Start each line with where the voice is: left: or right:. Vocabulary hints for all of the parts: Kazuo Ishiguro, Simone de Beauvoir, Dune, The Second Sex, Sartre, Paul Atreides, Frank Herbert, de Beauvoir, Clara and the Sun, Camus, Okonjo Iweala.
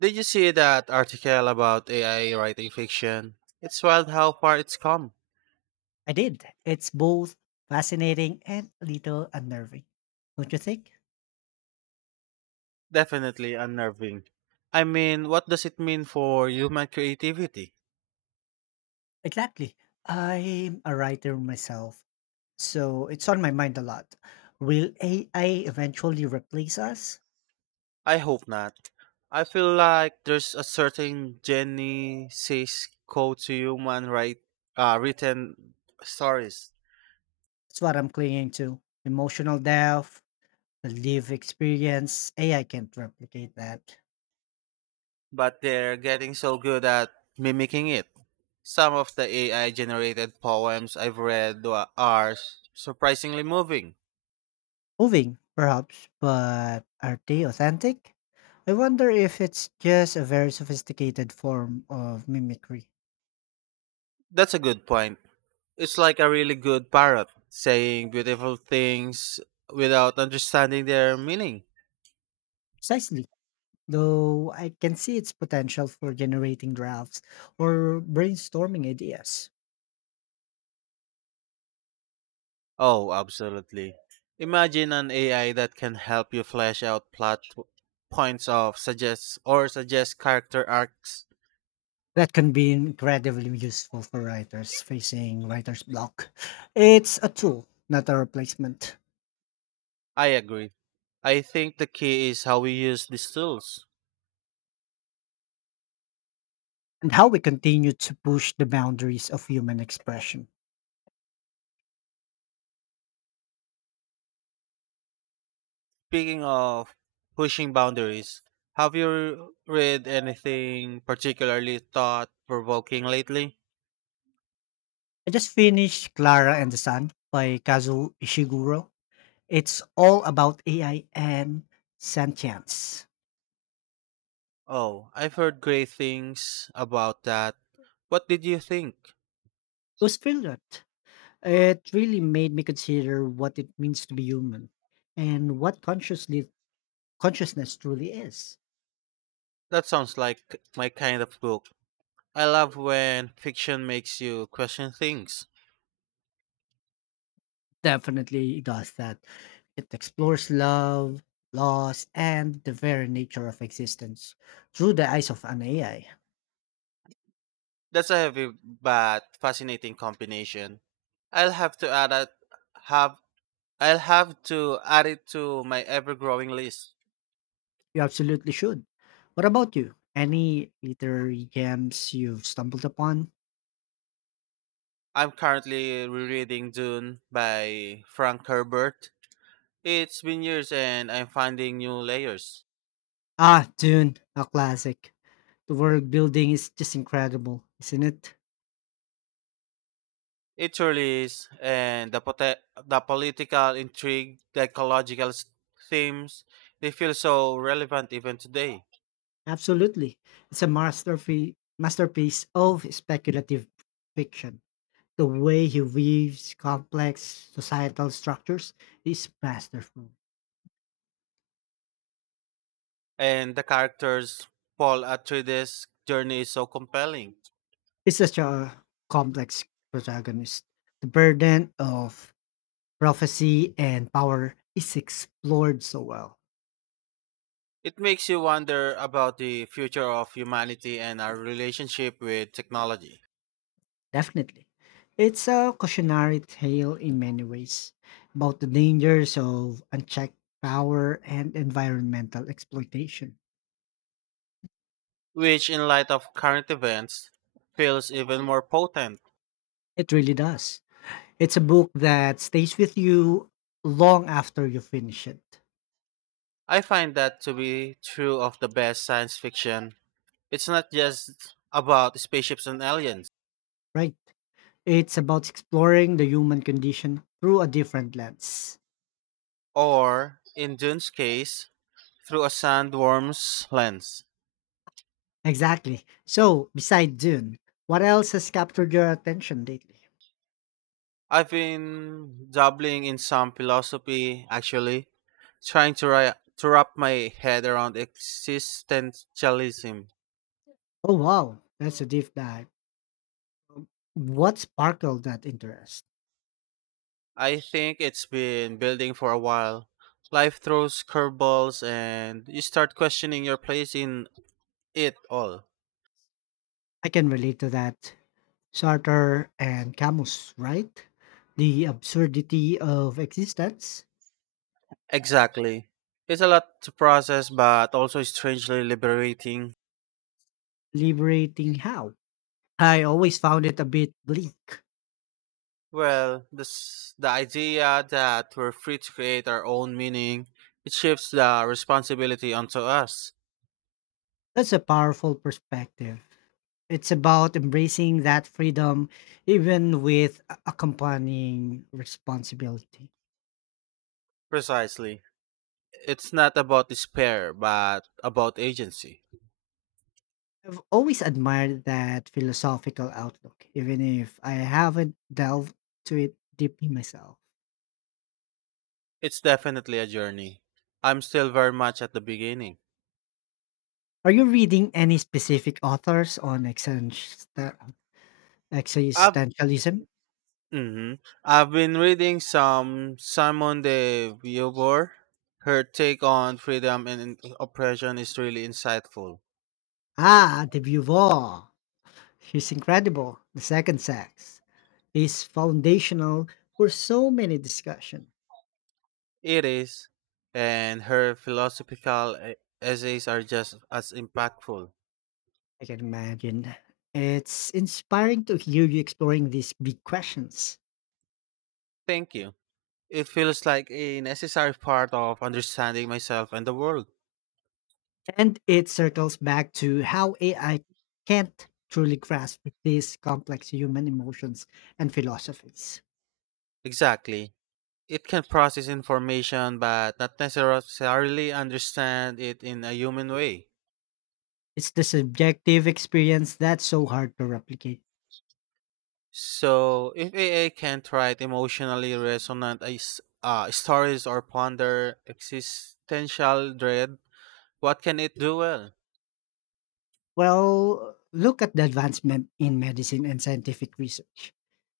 right: Did you see that article about AI writing fiction? It's wild how far it's come.
left: I did. It's both fascinating and a little unnerving. Don't you think?
right: Definitely unnerving. I mean, what does it mean for human creativity?
left: Exactly. I'm a writer myself, so it's on my mind a lot. Will AI eventually replace us?
right: I hope not. I feel like there's a certain Jenny says code to human write, written stories,
left: That's what I'm clinging to. Emotional depth, the lived experience. AI can't replicate that.
right: but they're getting so good at mimicking it. Some of the AI generated poems I've read are surprisingly moving.
left: Moving, perhaps, but are they authentic? I wonder if it's just a very sophisticated form of mimicry.
right: That's a good point. It's like a really good parrot saying beautiful things without understanding their meaning.
left: Precisely, though I can see its potential for generating drafts or brainstorming ideas.
right: Oh, absolutely. Imagine an AI that can help you flesh out plot points of suggest or suggest character arcs.
left: That can be incredibly useful for writers facing writer's block. It's a tool, not a replacement,
right: I agree. I think the key is how we use these tools.
left: and how we continue to push the boundaries of human expression.
right: Speaking of pushing boundaries, have you read anything particularly thought provoking lately?
left: I just finished Clara and the Sun by Kazuo Ishiguro. It's all about AI and sentience.
right: Oh, I've heard great things about that. What did you think?
left: It was brilliant. It really made me consider what it means to be human and what consciously consciousness truly is.
right: That sounds like my kind of book. I love when fiction makes you question things.
left: Definitely does that. It explores love, loss, and the very nature of existence through the eyes of an AI.
right: That's a heavy but fascinating combination. I'll have to add it. Have I'll have to add it to my ever growing list.
left: You absolutely should. What about you? Any literary gems you've stumbled upon?
right: I'm currently rereading Dune by Frank Herbert. It's been years and I'm finding new layers.
left: Ah, Dune, a classic. The world building is just incredible, isn't it?
right: It surely is, and the political intrigue, themes, they feel so relevant even today.
left: Absolutely. It's a masterpiece of speculative fiction. The way he weaves complex societal structures is masterful.
right: And the characters, Paul Atreides' journey is so compelling.
left: It's such a complex protagonist. The burden of prophecy and power is explored so well.
right: It makes you wonder about the future of humanity and our relationship with technology,
left: Definitely. It's a cautionary tale in many ways about the dangers of unchecked power and environmental exploitation.
right: which, in light of current events, feels even more potent.
left: It really does. It's a book that stays with you long after you finish it,
right: I find that to be true of the best science fiction. It's not just about spaceships and aliens,
left: right? It's about exploring the human condition through a different lens.
right: or in Dune's case, through a sandworm's lens.
left: Exactly. So, beside Dune, what else has captured your attention lately?
right: I've been dabbling in some philosophy, actually, trying to wrap my head around existentialism.
left: Oh, wow. That's a deep dive. What sparkled that interest?
right: I think it's been building for a while. Life throws curveballs, and you start questioning your place in it all.
left: I can relate to that. Sartre and Camus, right? The absurdity of existence,
right: Exactly. It's a lot to process, but also strangely liberating.
left: liberating how. I always found it a bit bleak.
right: Well, the idea that we're free to create our own meaning, it shifts the responsibility onto us.
left: That's a powerful perspective. It's about embracing that freedom even with accompanying responsibility.
right: Precisely. It's not about despair, but about agency.
left: I've always admired that philosophical outlook, even if I haven't delved to it deeply myself.
right: It's definitely a journey. I'm still very much at the beginning.
left: Are you reading any specific authors on
right: I've
left: existentialism?
right: hmm I've been reading some Simone de Beauvoir. Her take on freedom and oppression is really insightful.
left: Ah, de Beauvoir. He's incredible. The Second Sex is foundational for so many discussion.
right: It is, and her essays are just as impactful.
left: I can imagine. It's inspiring to hear you exploring these big questions.
right: Thank you. It feels like a necessary part of understanding myself and the world.
left: And it circles back to how AI can't truly grasp these complex human emotions and philosophies.
right: Exactly. It can process information but not necessarily understand it in a human way.
left: It's the subjective experience that's so hard to replicate.
right: So, if AA can't write emotionally stories or ponder existential dread, what can it do well?
left: Well, look at the advancement in medicine and scientific research.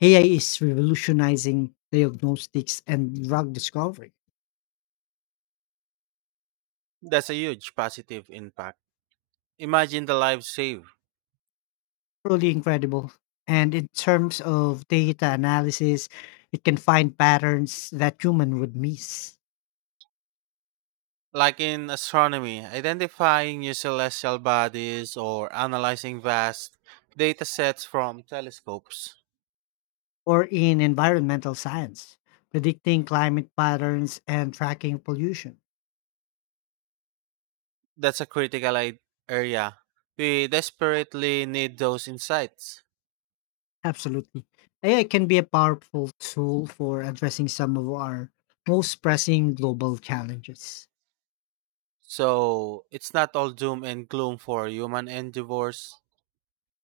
left: AI is revolutionizing diagnostics and drug discovery.
right: That's a huge positive impact. Imagine the life saved.
left: Truly incredible. And in terms of data analysis, it can find patterns that human would miss.
right: Like in astronomy, identifying new celestial bodies or analyzing vast data sets from telescopes.
left: Or in environmental science, predicting climate patterns and tracking pollution.
right: That's a area. We desperately need those insights.
left: Absolutely. AI can be a powerful tool for addressing some of our most pressing global challenges.
right: So it's not all doom and gloom for human endeavors.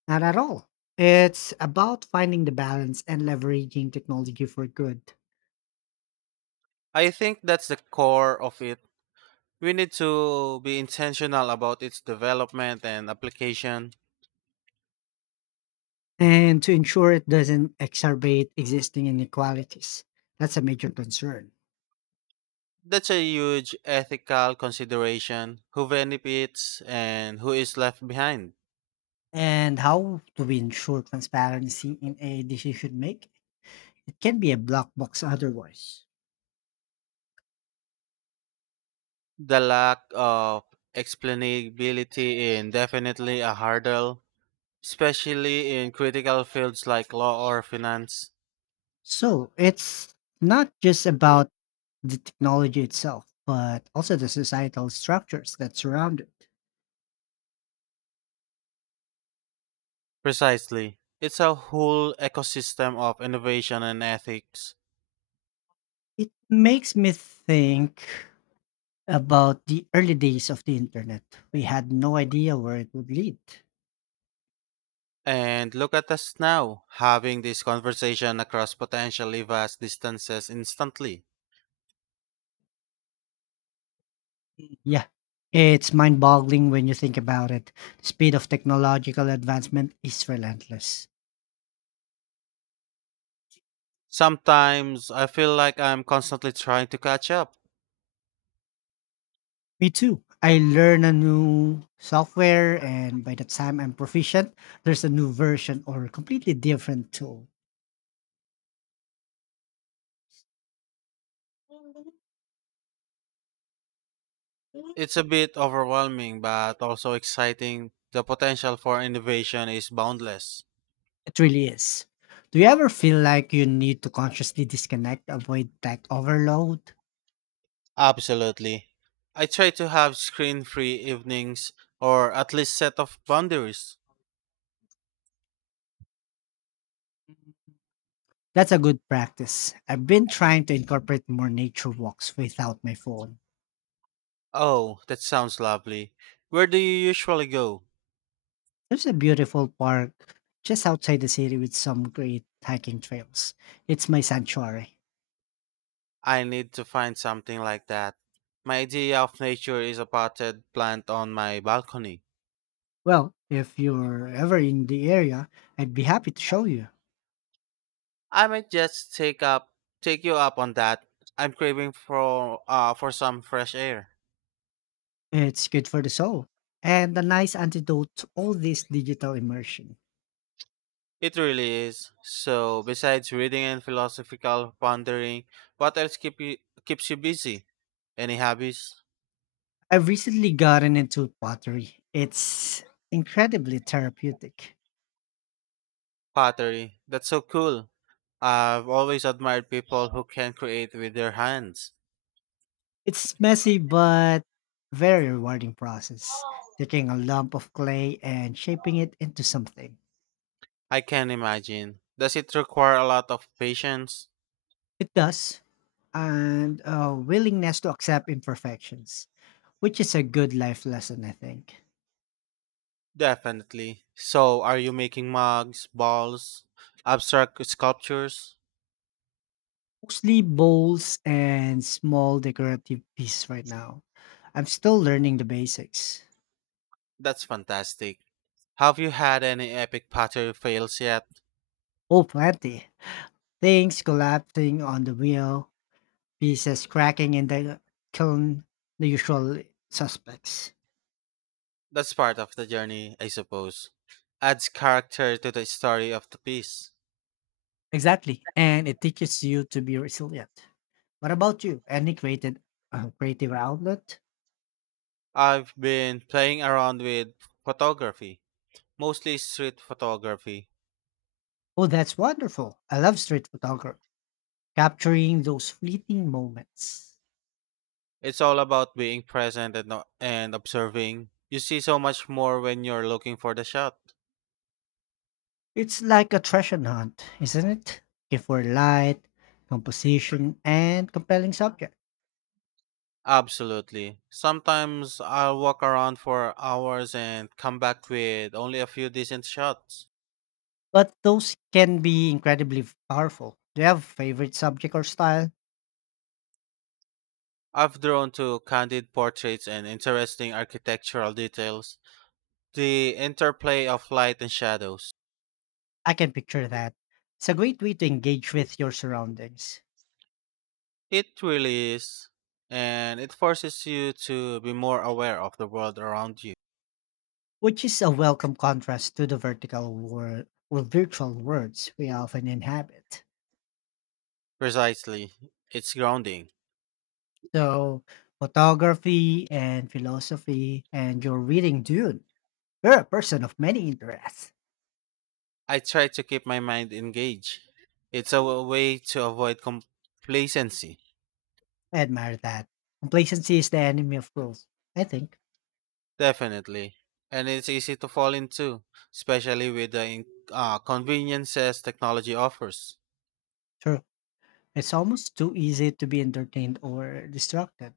left: Not at all. It's about finding the balance and leveraging technology for good,
right: I think that's the core of it. We need to be intentional about its development and application.
left: and to ensure it doesn't exacerbate existing inequalities. That's a major concern.
right: That's a huge ethical consideration who benefits and who is left behind.
left: And how do we ensure transparency in a decision making? It can be a black box otherwise.
right: The lack of explainability is definitely a hurdle, especially in critical fields like law or finance.
left: So it's not just about the technology itself, but also the societal structures that surround it.
right: Precisely. It's a whole ecosystem of innovation and ethics.
left: It makes me think about the early days of the internet. We had no idea where it would lead.
right: And look at us now, having this conversation across potentially vast distances instantly.
left: Yeah. It's mind boggling when you think about it. The speed of technological advancement is relentless.
right: Sometimes I feel like I'm constantly trying to catch up.
left: Me too. I learn a new software, and by the time I'm proficient, there's a new version or a completely different tool. It
right: It's a bit overwhelming, but also exciting. The potential for innovation is boundless.
left: really is. Do you ever feel like you need to consciously disconnect, avoid tech overload?
right: Absolutely. I try to have screen free evenings or at least set of boundaries.
left: That's a good practice. I've been trying to incorporate more nature walks without my phone.
right: Oh, that sounds lovely. Where do you usually go?
left: There's a beautiful park just outside the city with some great hiking trails. It's my sanctuary.
right: I need to find something like that. My idea of nature is a potted plant on my balcony.
left: Well, if you're ever in the area, I'd be happy to show you.
right: I might just take you up on that. I'm craving for some fresh air.
left: It's good for the soul and a nice antidote to all this digital immersion.
right: It really is. So, besides reading and philosophical pondering, what else keeps you busy? Any hobbies?
left: I've recently gotten into pottery. It's incredibly therapeutic.
right: Pottery. That's so cool. I've always admired people who can create with their hands.
left: It's messy but very rewarding process. Taking a lump of clay and shaping it into something.
right: I can imagine. Does it require a lot of patience?
left: It does, and a willingness to accept imperfections, which is a good life lesson, I think.
right: Definitely. So, are you making mugs, balls, abstract sculptures?
left: Mostly bowls and small decorative pieces right now. I'm still learning the basics.
right: That's fantastic. Have you had any epic pottery fails yet?
left: Oh, plenty. Things collapsing on the wheel, pieces cracking in the kiln, the usual suspects.
right: That's part of the journey, I suppose. Adds character to the story of the piece.
left: Exactly. And it teaches you to be resilient. What about you? Any created creative outlet?
right: I've been playing around with photography, mostly street photography.
left: Oh, that's wonderful. I love street photography, capturing those fleeting moments.
right: It's all about being present and observing. You see so much more when you're looking for the shot.
left: It's like a treasure hunt, isn't it? If for light, composition, and compelling subject.
right: Absolutely. Sometimes I'll walk around for hours and come back with only a few decent shots.
left: But those can be incredibly powerful. Do you have a favorite subject or style?
right: I've drawn to candid portraits and interesting architectural details, the interplay of light and shadows.
left: I can picture that. It's a great way to engage with your surroundings,
right: It really is, and it forces you to be more aware of the world around you.
left: which is a welcome contrast to the vertical world or virtual worlds we often inhabit.
right: Precisely, it's grounding.
left: So, photography and philosophy, and you're reading Dune. You're a person of many interests.
right: I try to keep my mind engaged. It's a way to avoid complacency,
left: I admire that. Complacency is the enemy of growth, I think.
right: definitely, and it's easy to fall into, especially with conveniences technology offers.
left: Sure. It's almost too easy to be entertained or distracted.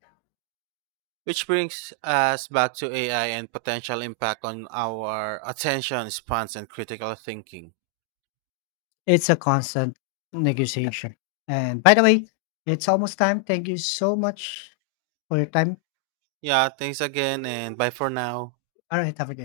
right: Which brings us back to AI and potential impact on our attention spans and critical thinking.
left: It's a constant negotiation. And by the way, it's almost time. Thank you so much for your time.
right: Yeah, thanks again and bye for now.
left: All right, have a good